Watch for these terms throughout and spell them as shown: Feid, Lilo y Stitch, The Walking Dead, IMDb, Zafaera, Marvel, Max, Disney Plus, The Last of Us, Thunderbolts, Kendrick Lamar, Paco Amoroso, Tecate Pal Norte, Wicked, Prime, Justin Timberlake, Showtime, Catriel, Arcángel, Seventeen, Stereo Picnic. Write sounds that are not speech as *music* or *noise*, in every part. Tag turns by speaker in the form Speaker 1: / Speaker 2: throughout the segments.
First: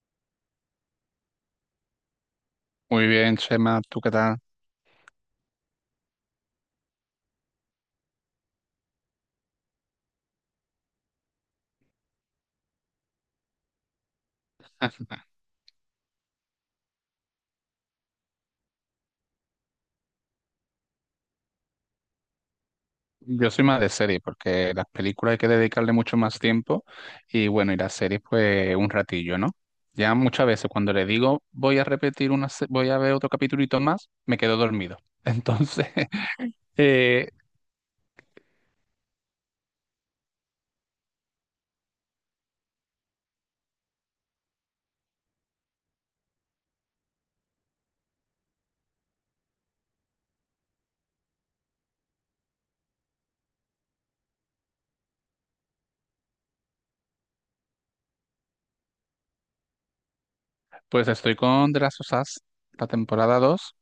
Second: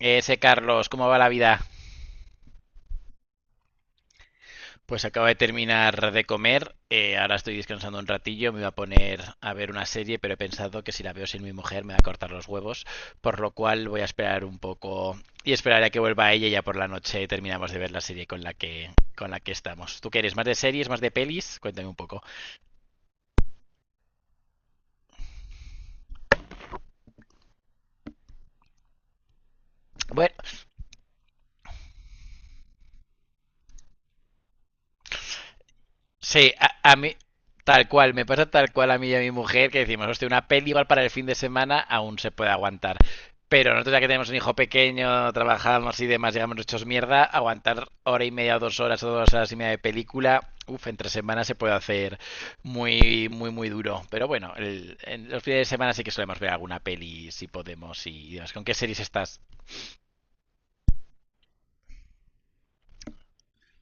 Speaker 1: Ese Carlos, ¿cómo va la vida?
Speaker 2: Muy bien, Chema, ¿tú qué tal?
Speaker 1: Pues acabo de terminar de comer, ahora estoy descansando un ratillo, me voy a poner a ver una serie, pero he pensado que si la veo sin mi mujer me va a cortar los huevos, por lo cual voy a esperar un poco y esperaré a que vuelva ella y ya por la noche terminamos de ver la serie con la que estamos. ¿Tú qué eres? ¿Más de series, más de pelis? Cuéntame un poco.
Speaker 2: Yo soy más de serie porque las películas hay que dedicarle mucho más tiempo y bueno, y las series pues un ratillo, ¿no? Ya
Speaker 1: Bueno,
Speaker 2: muchas veces cuando le digo voy a repetir una, voy a ver otro capitulito más, me quedo dormido. *laughs* Entonces,
Speaker 1: sí,
Speaker 2: *laughs*
Speaker 1: a mí,
Speaker 2: eh,
Speaker 1: tal cual, me pasa tal cual a mí y a mi mujer que decimos, hostia, una peli igual para el fin de semana aún se puede aguantar. Pero nosotros ya que tenemos un hijo pequeño, trabajamos y demás, llegamos hechos mierda, aguantar hora y media o 2 horas o 2 horas y media de película, uff, entre semanas se puede hacer muy, muy, muy duro. Pero bueno, en los fines de semana sí que solemos ver alguna peli si podemos y demás. ¿Con qué series estás?
Speaker 2: pues estoy con The Last of Us, la temporada 2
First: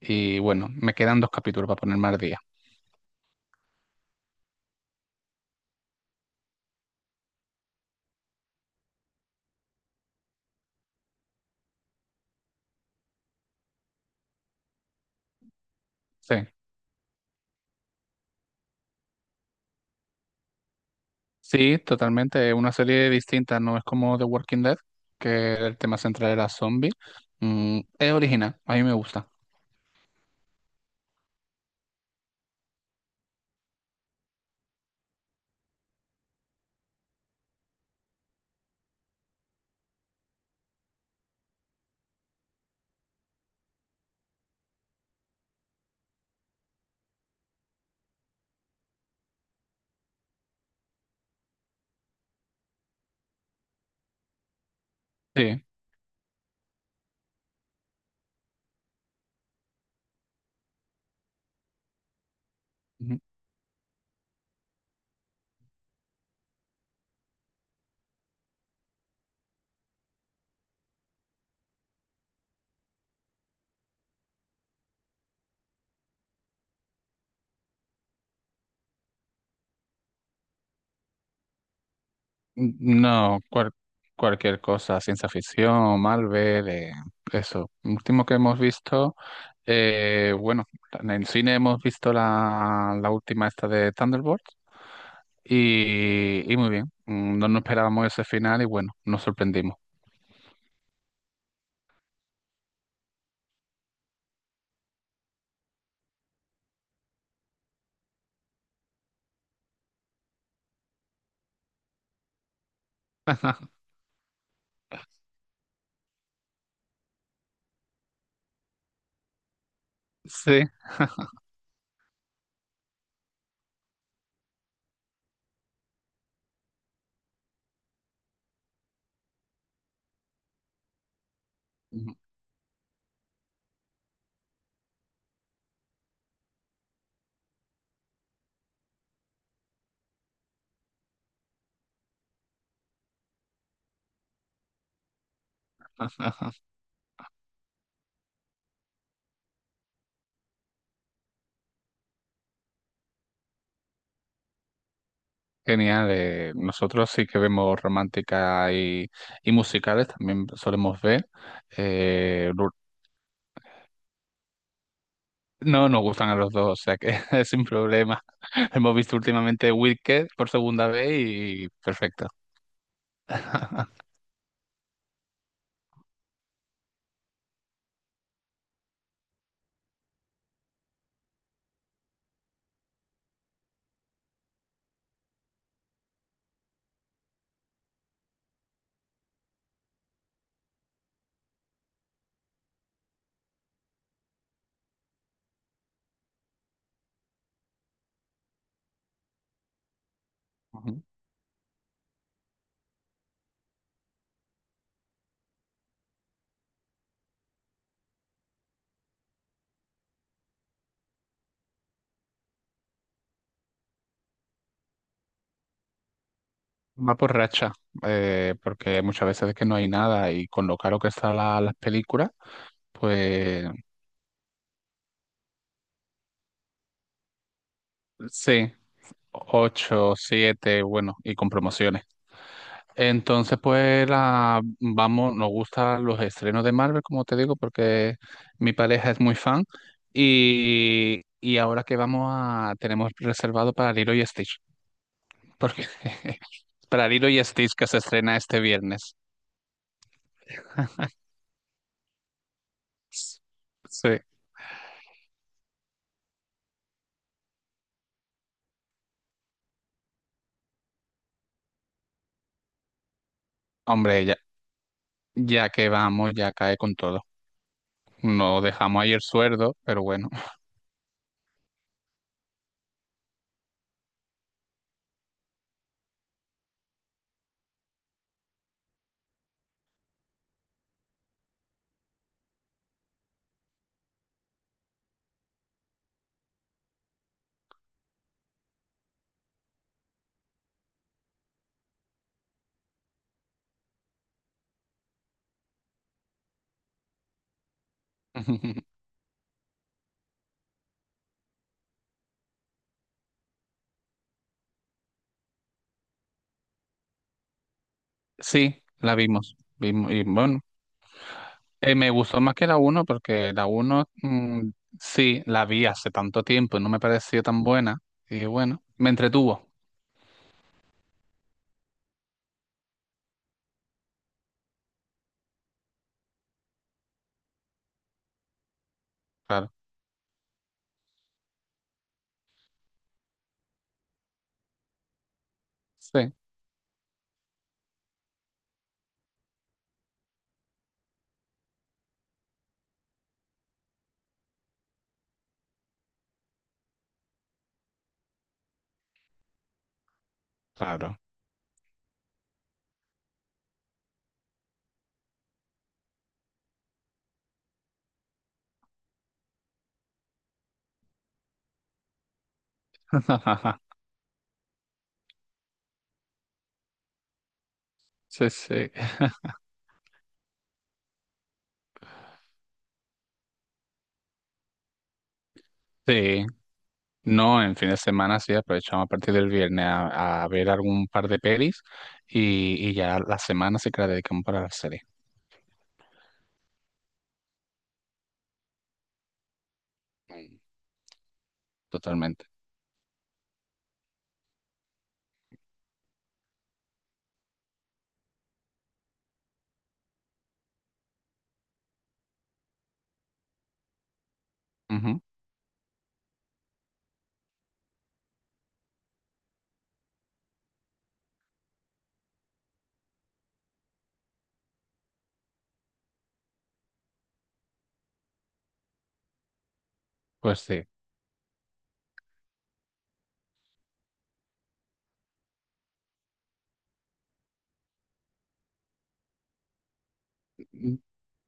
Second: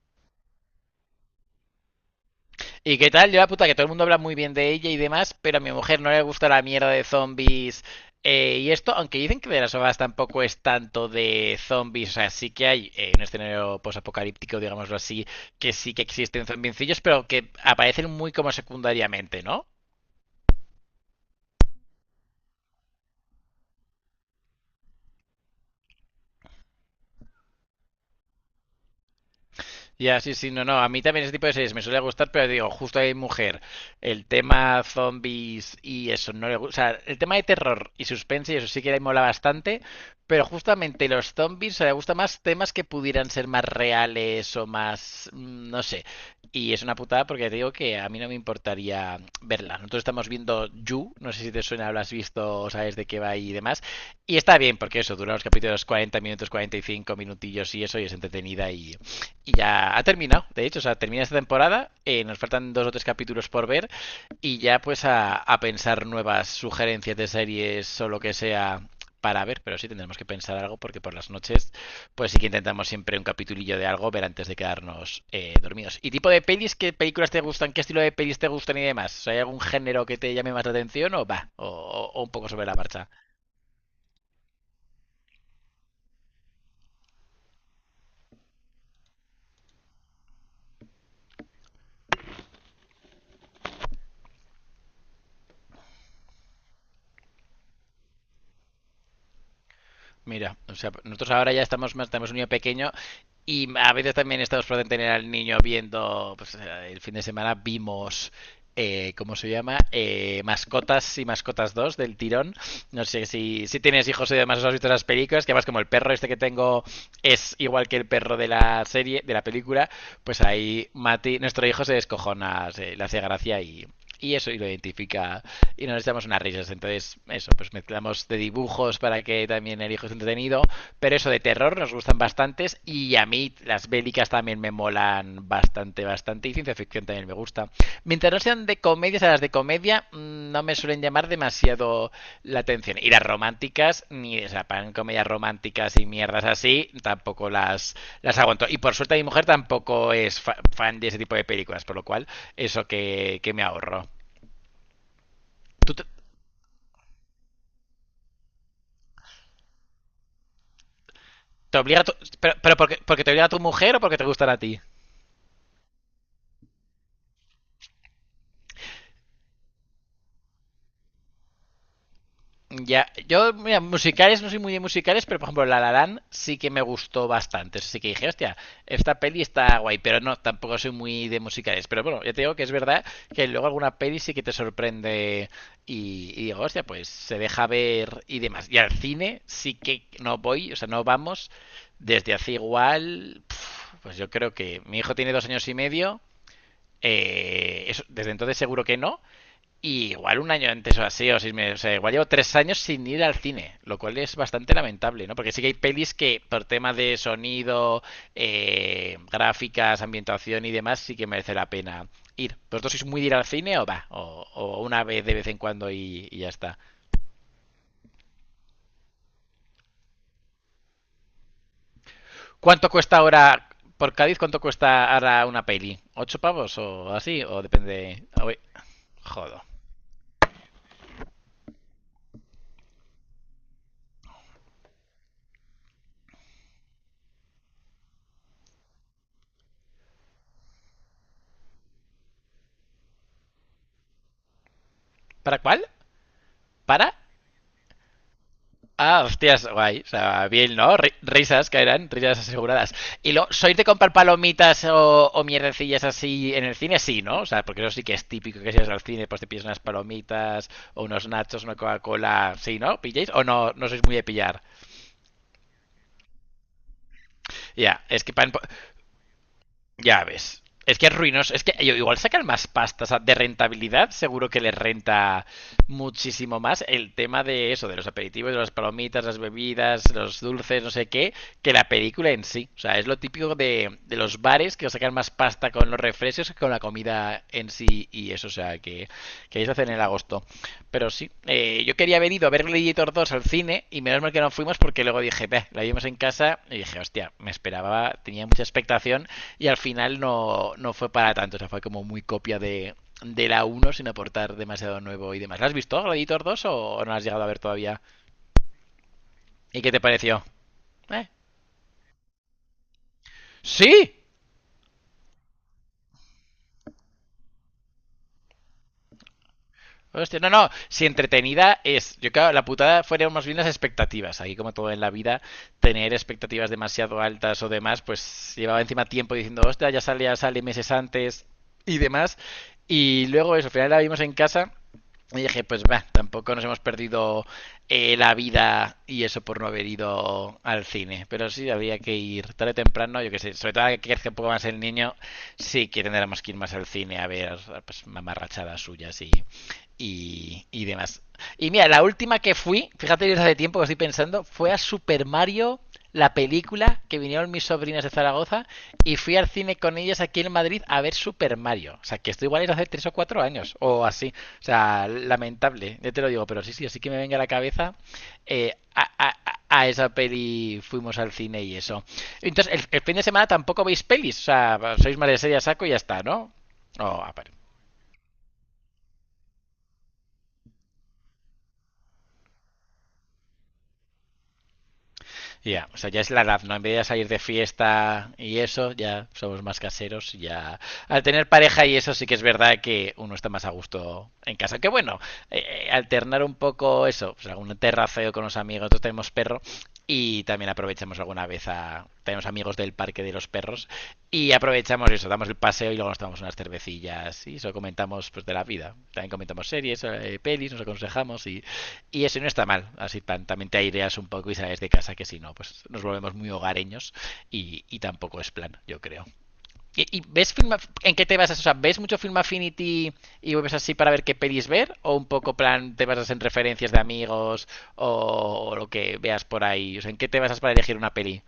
Speaker 2: y bueno, me quedan dos capítulos para ponerme al día.
Speaker 1: ¿Y qué tal? Yo la puta que todo el mundo habla muy bien de ella y demás, pero a mi mujer no le gusta la mierda de zombies y esto, aunque dicen que de las obras tampoco es tanto de zombies, o sea, sí que hay un escenario posapocalíptico, digámoslo así, que sí que
Speaker 2: Sí.
Speaker 1: existen zombiencillos, pero que aparecen muy como secundariamente, ¿no?
Speaker 2: Sí, totalmente. Es una serie distinta, no es como The Walking Dead, que el tema central era zombie. Es original, a mí me gusta.
Speaker 1: Ya, sí, sí, no, no. A mí también ese tipo de series me suele gustar, pero digo, justo hay mujer. El tema zombies y eso no le gusta. O sea, el tema de terror y suspense y eso sí que le mola bastante, pero justamente los zombies, o sea, le gusta más temas que pudieran ser más reales o más, no sé. Y es una putada porque te digo que a mí no me importaría verla. Nosotros estamos viendo You, no sé si te suena, lo visto, o sabes de qué va y demás. Y está bien, porque eso, dura los
Speaker 2: Sí.
Speaker 1: capítulos 40 minutos, 45 minutillos y eso, y es entretenida y ya ha terminado, de hecho, o sea, termina esta temporada, nos faltan dos o tres
Speaker 2: Ujú.
Speaker 1: capítulos por ver y ya pues a pensar nuevas sugerencias de series o lo que sea para ver, pero sí tendremos que pensar algo porque por las noches, pues sí que intentamos siempre un capitulillo de algo ver antes de quedarnos dormidos. ¿Y tipo de pelis? ¿Qué películas te gustan? ¿Qué estilo de pelis te gustan y demás? ¿Hay algún género que te llame más la atención o va? O un poco sobre la marcha.
Speaker 2: No, cualquier cosa, ciencia ficción, Marvel, eso. Último que hemos visto. Bueno, en el cine hemos visto la última esta de Thunderbolts y, muy bien. No nos esperábamos ese final y bueno, nos sorprendimos.
Speaker 1: Mira, o sea, nosotros ahora ya estamos más, tenemos un niño pequeño y a veces también estamos por tener al niño viendo, pues el fin de semana vimos, ¿cómo se llama? Mascotas y Mascotas 2 del tirón. No sé si
Speaker 2: *laughs*
Speaker 1: tienes hijos y demás, os has visto esas películas, que además como el perro este que tengo es igual que el perro de la serie, de la película, pues
Speaker 2: Sí.
Speaker 1: ahí Mati, nuestro hijo se descojona, le hace gracia y eso y lo identifica y nos echamos unas risas. Entonces, eso, pues mezclamos de dibujos para que también el hijo esté entretenido, pero eso de terror nos
Speaker 2: Ujú.
Speaker 1: gustan bastantes y a mí las bélicas también me molan bastante, bastante y ciencia ficción también me gusta. Mientras no sean de comedias, a las de comedia no me suelen llamar demasiado la atención. Y las románticas, ni o sea, pan comedias románticas y mierdas así, tampoco las aguanto. Y por suerte mi mujer tampoco es fan de ese tipo de películas, por lo cual eso que me ahorro. ¿Tú te,
Speaker 2: Genial. Nosotros sí que vemos romántica y, musicales, también solemos ver.
Speaker 1: te obliga a tu-
Speaker 2: eh, lu-
Speaker 1: pero porque te obliga a tu mujer o porque te gustan a ti?
Speaker 2: no nos gustan a los dos, o sea que *laughs* sin problema. *laughs* Hemos visto últimamente Wicked por segunda vez y perfecto.
Speaker 1: Ya, yo, mira,
Speaker 2: *laughs*
Speaker 1: musicales, no soy muy de musicales, pero por ejemplo, La La Land sí que me gustó bastante. Así que dije, hostia, esta peli está guay, pero no, tampoco soy muy de musicales. Pero bueno, ya te digo que es verdad que luego alguna peli sí que te sorprende y digo, hostia, pues se deja ver y demás. Y al cine sí que no voy, o sea, no vamos desde hace igual, pf, pues yo creo que mi hijo tiene 2 años y medio. Eso, desde entonces seguro que no, y igual un año antes o así, o 6 meses, o sea, igual llevo 3 años sin ir al cine, lo cual es bastante lamentable, ¿no? Porque sí que hay pelis que por tema de sonido, gráficas, ambientación y demás, sí que merece la pena ir. ¿Vosotros sois muy de ir al cine o va? O una vez de vez en cuando y ya está.
Speaker 2: Va por racha, porque muchas veces es que no hay nada y con lo caro que están las películas,
Speaker 1: ¿Cuánto cuesta
Speaker 2: pues
Speaker 1: ahora, por Cádiz, cuánto cuesta ahora una peli? ¿8 pavos o así? O depende... Uy,
Speaker 2: sí,
Speaker 1: jodo.
Speaker 2: 8, 7, bueno, y con promociones. Entonces, pues vamos, nos gustan los estrenos de Marvel, como te digo, porque mi pareja es muy fan y, ahora que tenemos reservado para Lilo y Stitch,
Speaker 1: ¿Para cuál?
Speaker 2: porque *laughs*
Speaker 1: ¿Para?
Speaker 2: para Lilo y Stitch que se estrena este viernes.
Speaker 1: Ah, hostias, guay. O sea, bien, ¿no? Risas caerán, risas aseguradas. Y lo, ¿sois de
Speaker 2: Sí,
Speaker 1: comprar palomitas o mierdecillas así en el cine? Sí, ¿no? O sea, porque eso sí que es típico que si vas al cine, pues te pides unas palomitas o unos nachos, una Coca-Cola. Sí, ¿no? ¿Pilláis? ¿O no, no sois muy de
Speaker 2: hombre, ya.
Speaker 1: pillar?
Speaker 2: Ya que vamos, ya cae con todo.
Speaker 1: Ya, es que pan,
Speaker 2: No dejamos ahí el sueldo, pero
Speaker 1: ya
Speaker 2: bueno.
Speaker 1: ves. Es que es ruinoso. Es que igual sacan más pasta, o sea, de rentabilidad. Seguro que les renta muchísimo más el tema de eso, de los aperitivos, de las palomitas, las bebidas, los dulces, no sé qué, que la película en sí. O sea, es lo típico de los bares que sacan más pasta con los refrescos que con la comida en sí y eso. O sea, que ellos lo hacen en agosto. Pero sí, yo quería haber ido a ver Gladiator 2 al cine y menos mal que no fuimos porque luego dije, "Beh, la vimos en casa y dije, hostia, me esperaba, tenía mucha
Speaker 2: *laughs*
Speaker 1: expectación y al final no, no fue para tanto, o sea, fue como muy copia de la uno sin aportar demasiado nuevo y demás. ¿La has visto, Gladiator 2 o no la has llegado a ver todavía?
Speaker 2: Sí, la vimos.
Speaker 1: ¿Y qué te
Speaker 2: Vimos y
Speaker 1: pareció?
Speaker 2: bueno,
Speaker 1: ¿Eh?
Speaker 2: me gustó más que la uno porque la uno
Speaker 1: ¡Sí!
Speaker 2: sí, la vi hace tanto tiempo y no me pareció tan buena. Y bueno, me entretuvo,
Speaker 1: Hostia, no, no, si entretenida es. Yo creo que la putada fueron más bien las expectativas. Aquí, como todo en la vida, tener expectativas demasiado altas o demás, pues llevaba encima tiempo diciendo,
Speaker 2: claro.
Speaker 1: hostia, ya sale meses antes y demás. Y luego eso, al final la vimos en casa y dije, pues va,
Speaker 2: Sí,
Speaker 1: tampoco nos hemos perdido la vida y eso por no haber ido al cine. Pero sí, había que ir tarde o temprano, yo que sé. Sobre todo ahora que crezca un poco más el niño, sí que tendremos que ir más al cine a ver pues, mamarrachadas suyas y
Speaker 2: claro.
Speaker 1: demás. Y mira, la última que fui, fíjate desde hace tiempo que estoy pensando, fue a Super Mario, la película, que vinieron mis sobrinas de Zaragoza, y fui al cine con ellas aquí en Madrid a ver Super Mario. O sea, que esto igual es hace 3 o 4 años,
Speaker 2: *laughs*
Speaker 1: o así. O sea, lamentable, ya te lo digo, pero sí, sí, así que me venga a la cabeza.
Speaker 2: Sí,
Speaker 1: eh,
Speaker 2: sí.
Speaker 1: a, a- a esa peli fuimos al cine y eso. Entonces, el fin de semana tampoco veis pelis, o sea, sois más de serie a saco y ya está,
Speaker 2: Sí.
Speaker 1: ¿no? Oh, ah, vale.
Speaker 2: No, en fin de semana sí aprovechamos a partir del viernes a ver algún par de pelis y, ya la semana sí que la dedicamos para la serie.
Speaker 1: Ya, o sea, ya es la edad, ¿no? En vez de salir de fiesta y eso, ya somos más caseros,
Speaker 2: Mm,
Speaker 1: ya... Al tener pareja y eso sí que es
Speaker 2: totalmente.
Speaker 1: verdad que uno está más a gusto en casa. Que bueno, alternar un poco eso, pues algún terraceo con los amigos, nosotros tenemos perro y también aprovechamos alguna vez a... Tenemos amigos del parque de los perros y aprovechamos
Speaker 2: Ujú,
Speaker 1: eso, damos el paseo y luego nos tomamos unas cervecillas y eso comentamos pues de la vida. También comentamos series, pelis, nos aconsejamos y eso no está mal, así tan, también te aireas un poco y sales de casa que si no, pues nos volvemos muy hogareños y tampoco es plan, yo creo. ¿Y ves
Speaker 2: pues sí.
Speaker 1: en qué te vas a, o sea, ves mucho Film Affinity y vuelves así para ver qué pedís ver? ¿O un poco plan te basas en referencias de amigos o lo que veas por ahí? O sea, ¿en qué te basas para elegir
Speaker 2: Mm,
Speaker 1: una peli?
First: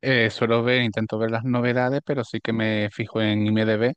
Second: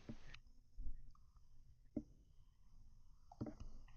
Speaker 2: Suelo ver, intento ver las novedades, pero sí que me fijo en IMDb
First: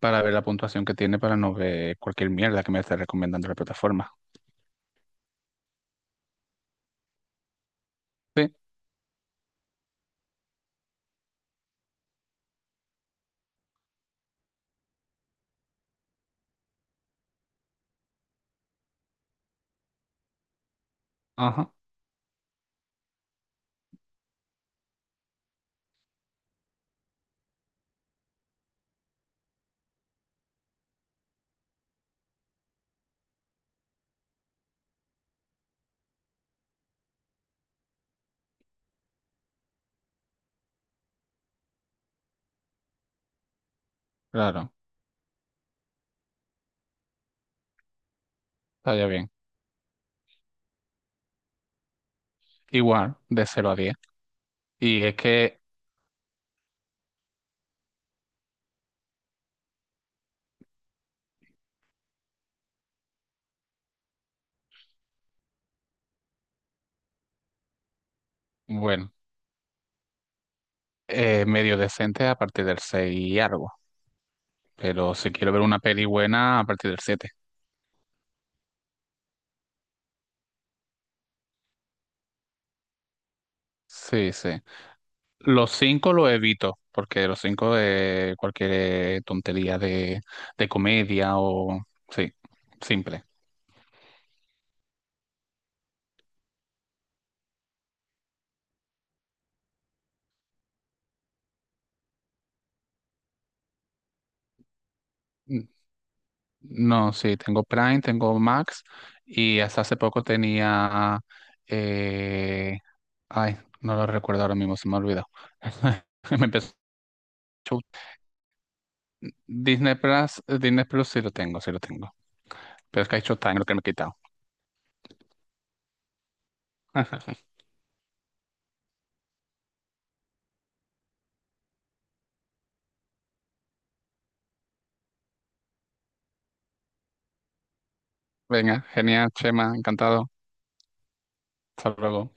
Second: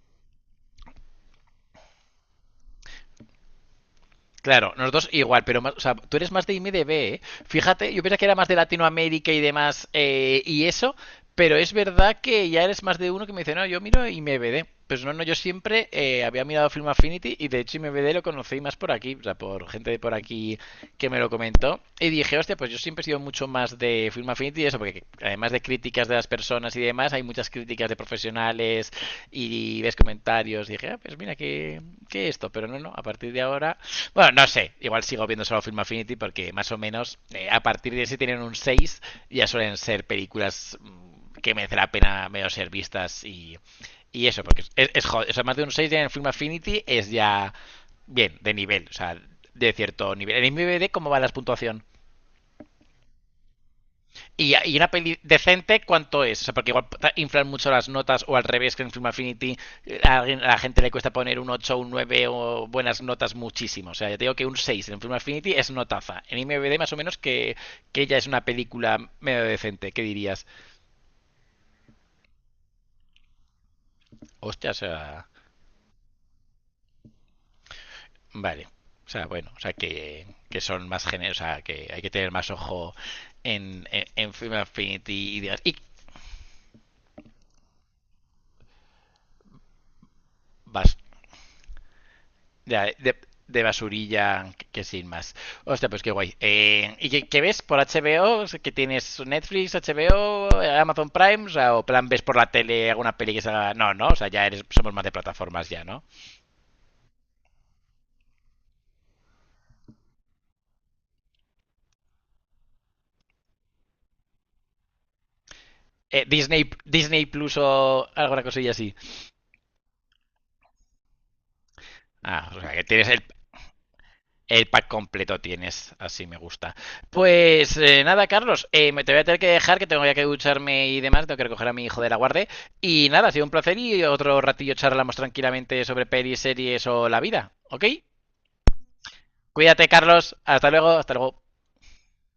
Speaker 2: para ver la puntuación que tiene para no ver cualquier mierda que me esté recomendando la plataforma.
Speaker 1: Claro, nosotros igual, pero más, o sea, tú eres más de IMDB, ¿eh? Fíjate, yo pensaba que era más
Speaker 2: Sí,
Speaker 1: de Latinoamérica y demás y eso, pero es verdad que ya eres más de uno que me dice, no, yo miro IMDB. Pues no, no, yo siempre había mirado Film Affinity y de hecho IMDB lo conocí más por aquí, o sea, por gente de por aquí que me lo
Speaker 2: ajá,
Speaker 1: comentó. Y dije, hostia, pues yo siempre he sido mucho más de Film Affinity y eso, porque además de críticas de las personas y demás, hay muchas muchas críticas de profesionales y ves comentarios. Y dije, ah, pues mira, que esto. Pero no, no, a partir de ahora. Bueno, no sé, igual sigo viendo solo Film Affinity porque más o menos a partir de ese tienen un 6 ya suelen ser películas que merece la pena medio ser vistas y eso, porque
Speaker 2: claro,
Speaker 1: es joder. O sea, más de un 6 ya en Film Affinity es ya bien, de nivel, o
Speaker 2: estaría
Speaker 1: sea,
Speaker 2: bien.
Speaker 1: de cierto nivel. En IMDb, ¿cómo va la puntuación?
Speaker 2: Igual, de 0 a 10.
Speaker 1: Una
Speaker 2: Y es
Speaker 1: peli
Speaker 2: que,
Speaker 1: decente, ¿cuánto es? O sea, porque igual inflan mucho las notas o al revés que en Film Affinity a la gente le cuesta poner un 8, un 9 o buenas notas muchísimo. O sea, ya te digo que un 6 en Film Affinity es notaza. En IMDb más o menos que ya es una película
Speaker 2: bueno,
Speaker 1: medio decente. ¿Qué dirías?
Speaker 2: medio decente a partir del 6 y algo.
Speaker 1: Hostia, o
Speaker 2: Pero
Speaker 1: sea,
Speaker 2: si quiero ver una peli buena, a partir del siete.
Speaker 1: vale. O sea, bueno, o sea, que son más generosos, o sea, que hay que tener más ojo en
Speaker 2: Sí, sí.
Speaker 1: Film Affinity y demás.
Speaker 2: Los
Speaker 1: Y
Speaker 2: 5 lo evito, porque los 5 de cualquier tontería de,
Speaker 1: vas.
Speaker 2: comedia o. Sí,
Speaker 1: Ya, de,
Speaker 2: simple.
Speaker 1: de basurilla que sin más. Hostia, pues qué guay. ¿Y qué ves por HBO? ¿Que tienes Netflix, HBO, Amazon Prime? O, sea, ¿o plan ves por la tele alguna peli que salga? No, no, o sea, ya eres, somos más de plataformas
Speaker 2: N-
Speaker 1: ya, ¿no?
Speaker 2: No, sí, tengo Prime, tengo Max y hasta hace poco tenía. eh, Ay, no lo recuerdo ahora mismo, se me olvidó. *laughs* Me
Speaker 1: Disney,
Speaker 2: empezó.
Speaker 1: Disney Plus o alguna cosilla así.
Speaker 2: Disney Plus, Disney Plus sí lo tengo, sí lo tengo.
Speaker 1: Ah, o sea, que
Speaker 2: Pero
Speaker 1: tienes
Speaker 2: es que
Speaker 1: el,
Speaker 2: hay Showtime, lo que me he quitado.
Speaker 1: El pack completo tienes, así me gusta.
Speaker 2: *laughs*
Speaker 1: Pues nada, Carlos, me te voy a tener que dejar, que tengo ya que ducharme y demás, tengo que recoger a mi hijo de la guardia. Y nada, ha sido un placer y otro ratillo charlamos tranquilamente sobre pelis, series o la vida, ¿ok?
Speaker 2: Venga, genial, Chema,
Speaker 1: Cuídate,
Speaker 2: encantado.
Speaker 1: Carlos, hasta luego, hasta luego.
Speaker 2: Hasta luego.